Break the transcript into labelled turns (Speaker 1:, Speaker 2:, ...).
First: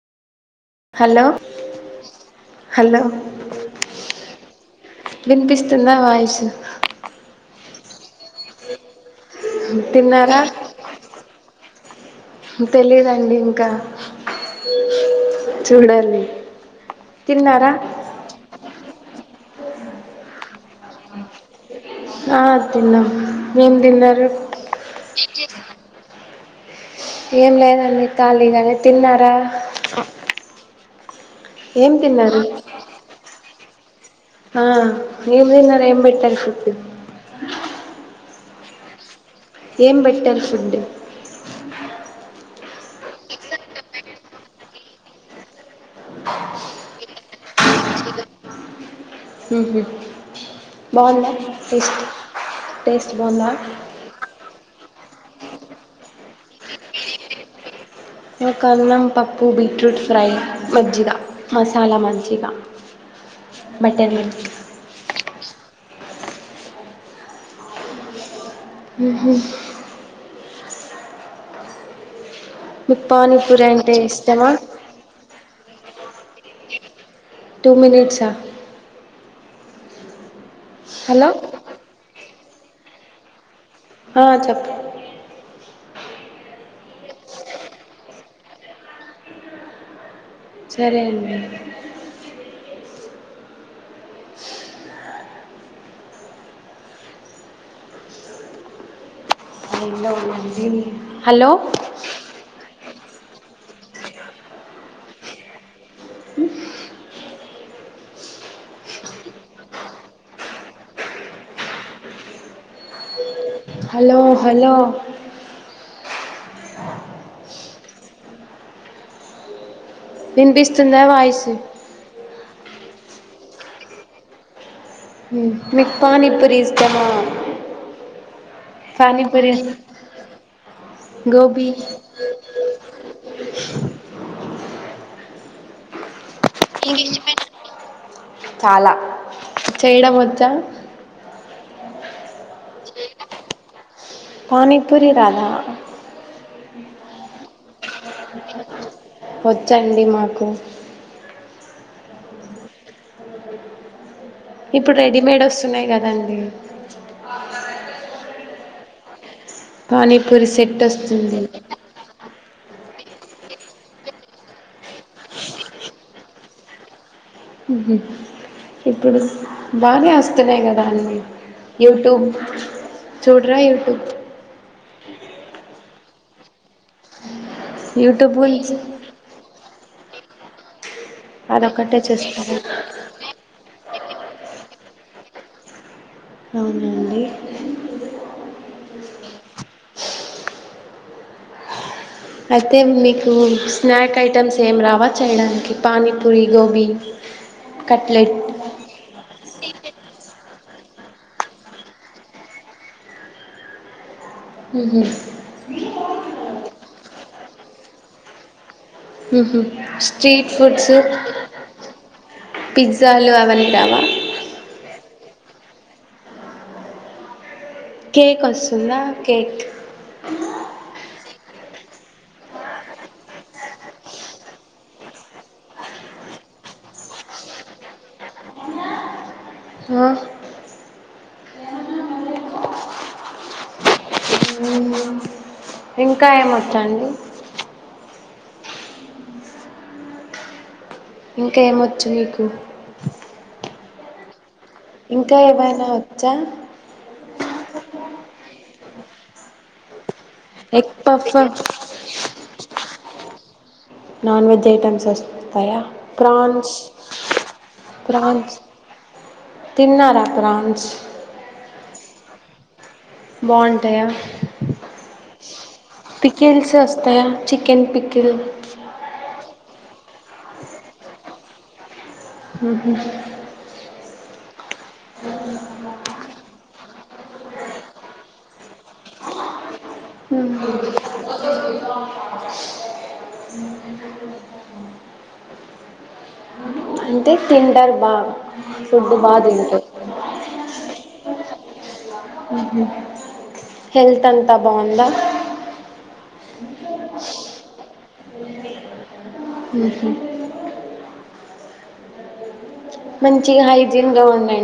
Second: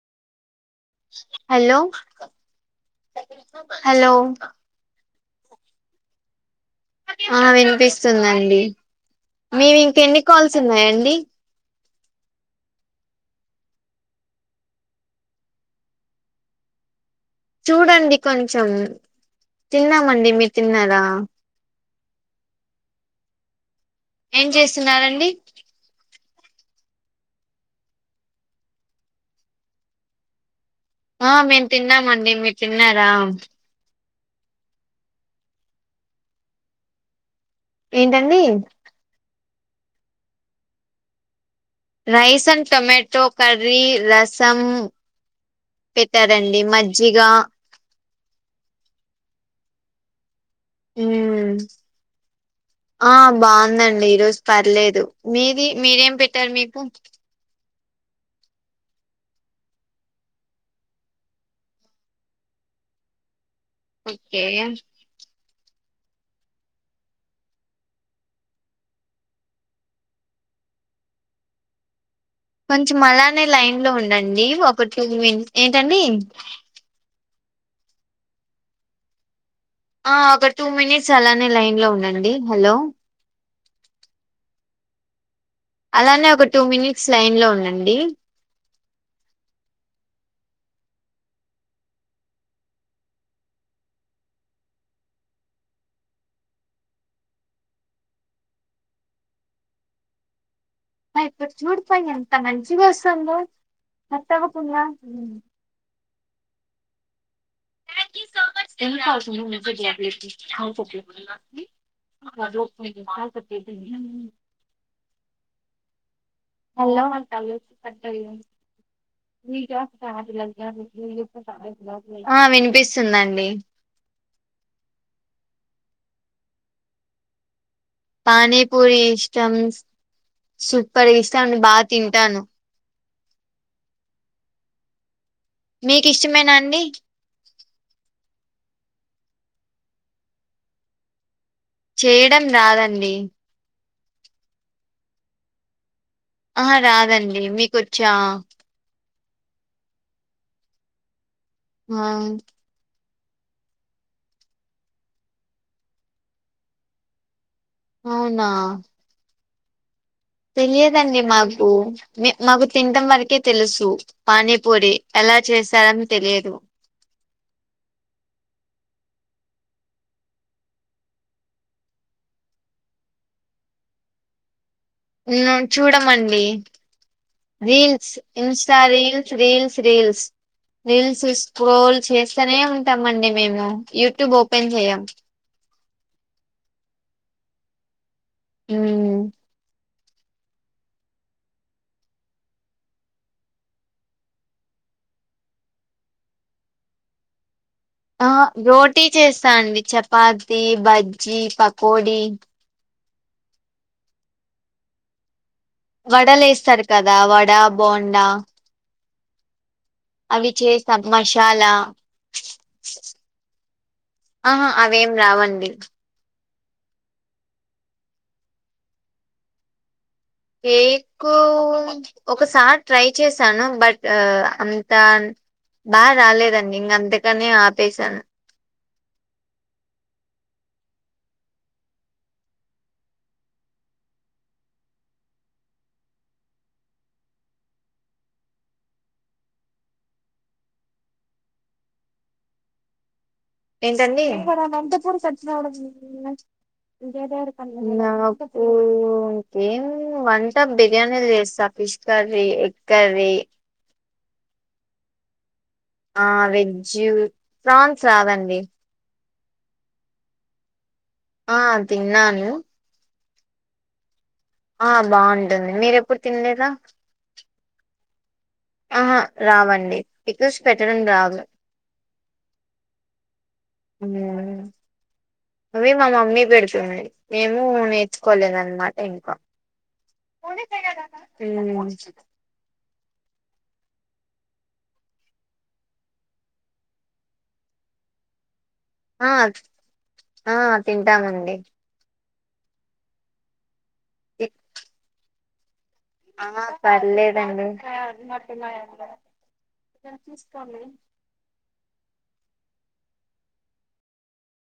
Speaker 1: Hello
Speaker 2: hello
Speaker 1: hello
Speaker 2: hello
Speaker 1: వినిపిస్తుందా voice
Speaker 2: ఆ వినిపిస్తుందండి మీవి ఇంకెన్ని
Speaker 1: తిన్నారా
Speaker 2: కాల్స్ ఉన్నాయండి
Speaker 1: తెలీదండి ఇంకా చూడాలి తిన్నారా
Speaker 2: చూడండి కొంచెం తిన్నామండి మీరు తిన్నారా
Speaker 1: ఆ తిన్నాం మీమ్
Speaker 2: ఏం చేస్తున్నారండి
Speaker 1: ఏం లేదండి ఖాళీగనే తిన్నారా
Speaker 2: ఆ మేము
Speaker 1: ఏం
Speaker 2: తిన్నామండి
Speaker 1: తిన్నారు
Speaker 2: మీరు తిన్నారా
Speaker 1: ఆ మీరు తిన్నరు ఏంబెట్టారు ఫుడ్డు
Speaker 2: ఏంటండీ
Speaker 1: ఏం బెట్టారు food
Speaker 2: rice and tomato curry రసం పెట్టారండి మజ్జిగా
Speaker 1: ఉహు బాగుందా
Speaker 2: ఉమ్
Speaker 1: టేస్ట్ టేస్ట్
Speaker 2: ఆ
Speaker 1: బాగుందా
Speaker 2: బాగుందండి ఈరోజు పర్లేదు మీది మీరేం పెట్టారు మీకు
Speaker 1: మా కన్నం పప్పు బీట్రూట్ ఫ్రై మజ్జిగ మసాలా మజ్జిగా బటర్
Speaker 2: ఓకే
Speaker 1: మిల్క్ ఉహు
Speaker 2: కొంచెం
Speaker 1: మీకు
Speaker 2: మలానే
Speaker 1: పానీపూరి
Speaker 2: లైన్ లో
Speaker 1: అంటే
Speaker 2: ఉండండి
Speaker 1: ఇష్టమా
Speaker 2: ఒక టు మి ఏంటండి
Speaker 1: టూ మినిట్స్ ఆ
Speaker 2: ఆ ఒక టూ మినిట్స్
Speaker 1: హలో
Speaker 2: అలానే లైన్ లో ఉండండి హలో
Speaker 1: ఆ చెప్పు
Speaker 2: అలానే ఒక టూ మినిట్స్ లైన్ లో ఉండండి
Speaker 1: సరే అండి హలో
Speaker 2: శివస్తందా కట్టావకుండ ఎన్ని కాల్స్ ఉన్నాయ్ మెస్సేజ్ చెయ్ [inaudible] [inaudible]
Speaker 1: హలో హలో
Speaker 2: హలో అంట లోపు కట్ అయింది
Speaker 1: వినిపిస్తుందా వాయిస్
Speaker 2: [unintelligible] ఆ వినిపిస్తుందండి
Speaker 1: మీకు పానీ పురి ఇష్టమా
Speaker 2: పానీపూరి
Speaker 1: పానీపూరి
Speaker 2: ఇష్టం సూపర్గ ఇష్టం అండి బాగా తింటాను
Speaker 1: బ్లాంక్
Speaker 2: మీకు ఇష్టమేనాండి
Speaker 1: చేయడం వచ్చా
Speaker 2: చేయడం రాదండి
Speaker 1: పానీపురి రాధా
Speaker 2: ఆహ రాదండి మీకొచ్చా
Speaker 1: వచ్చండి మాకు
Speaker 2: ఆహ్.
Speaker 1: ఇప్పుడు రెడీమేడ్ వస్తున్నాయి కదండి.
Speaker 2: అవునా.
Speaker 1: పానీపూరి సెట్
Speaker 2: తెలియదండి
Speaker 1: వస్తుంది
Speaker 2: మాకు. మాకు తినడం వరకే తెలుసు పానీపూరి అలా చేస్తారని తెలియదు.
Speaker 1: ఉహు. ఇప్పుడు బాగానే వస్తున్నాయి కదా అన్నీ యూట్యూబ్. చూడరా యూట్యూబ్.
Speaker 2: చూడమండి రీల్స్
Speaker 1: యూట్యూబ్ గురించి
Speaker 2: Insta reels reels. Reels reels
Speaker 1: అదొక్కటే
Speaker 2: స్క్రోల్
Speaker 1: చేస్తారా
Speaker 2: చేస్తనే ఉంటాంమండి మేము. యూట్యూబ్ ఓపెన్ చేయం.
Speaker 1: అవునండి.
Speaker 2: ఉమ్.
Speaker 1: అయితే మీకు స్నాక్ ఐటమ్స్ ఏం రావా చేయడానికి పానీపూరి గోబీ. కట్లెట్
Speaker 2: ఆహ్ రోటీ చేస్తా అండి చపాతి బజ్జీ పకోడి.
Speaker 1: ఉహు.
Speaker 2: వడలేస్తారు కదా వడ బోండా.
Speaker 1: ఉహు. స్ట్రీట్
Speaker 2: అవి
Speaker 1: ఫుడ్స్
Speaker 2: చేస్తాను మసాలా.
Speaker 1: పిజ్జాలు అవన్నీ రావా
Speaker 2: ఆహా అవేం రావండి.
Speaker 1: కేక్ వస్తుందా కేక్.
Speaker 2: కేక్ ఒకసారి ట్రై చేశాను బట్ అంత. బాగా రాలేదండి ఇంగ అందుకనే ఆపేశాను.
Speaker 1: ఆ మ్మ్. ఇంకా ఏమొచ్చండి. ఇంకా ఏమొచ్చు మీకు.
Speaker 2: ఏంటండి.
Speaker 1: ఇంకా ఏమైనా వచ్చా
Speaker 2: నాకు ఇంకేం. వంట
Speaker 1: ఎగ్
Speaker 2: బిర్యానీల్
Speaker 1: పఫ్
Speaker 2: చేస్తా fish curry egg curry.
Speaker 1: Non veg items వస్త్.
Speaker 2: ఆ
Speaker 1: ఫ్రాన్స్
Speaker 2: వెజ్
Speaker 1: ప్రాన్స్. తిన్నారా ప్రాన్స్.
Speaker 2: ఆహ్ తిన్నాను.
Speaker 1: బాగుంటాయా.
Speaker 2: ఆహ్ బాగుంటుంది. మీరెప్పుడు తినలేదా
Speaker 1: పికిల్స్ వస్తాయా చికెన్ పికిల్.
Speaker 2: ఆహా రావండి పికిల్స్ పెట్టడం రాదు.
Speaker 1: ఉహు.
Speaker 2: ఉమ్. అవి మా మమ్మీ పెడుతుంది మేము నేర్చుకోలేదన్నమాట ఇంకా.
Speaker 1: ఉహు
Speaker 2: ఉమ్.
Speaker 1: అంటే తింటార్ బాగా ఫుడ్
Speaker 2: ఆ
Speaker 1: బాగా తింటారు.
Speaker 2: ఆ తింటామండి.
Speaker 1: హెల్త్ అంతా బాగుందా.
Speaker 2: ఆహ్ పర్లేదండి. హెల్ప్ తీస్కోవాలి.
Speaker 1: మంచిగా హైజీన్ గా ఉండండి.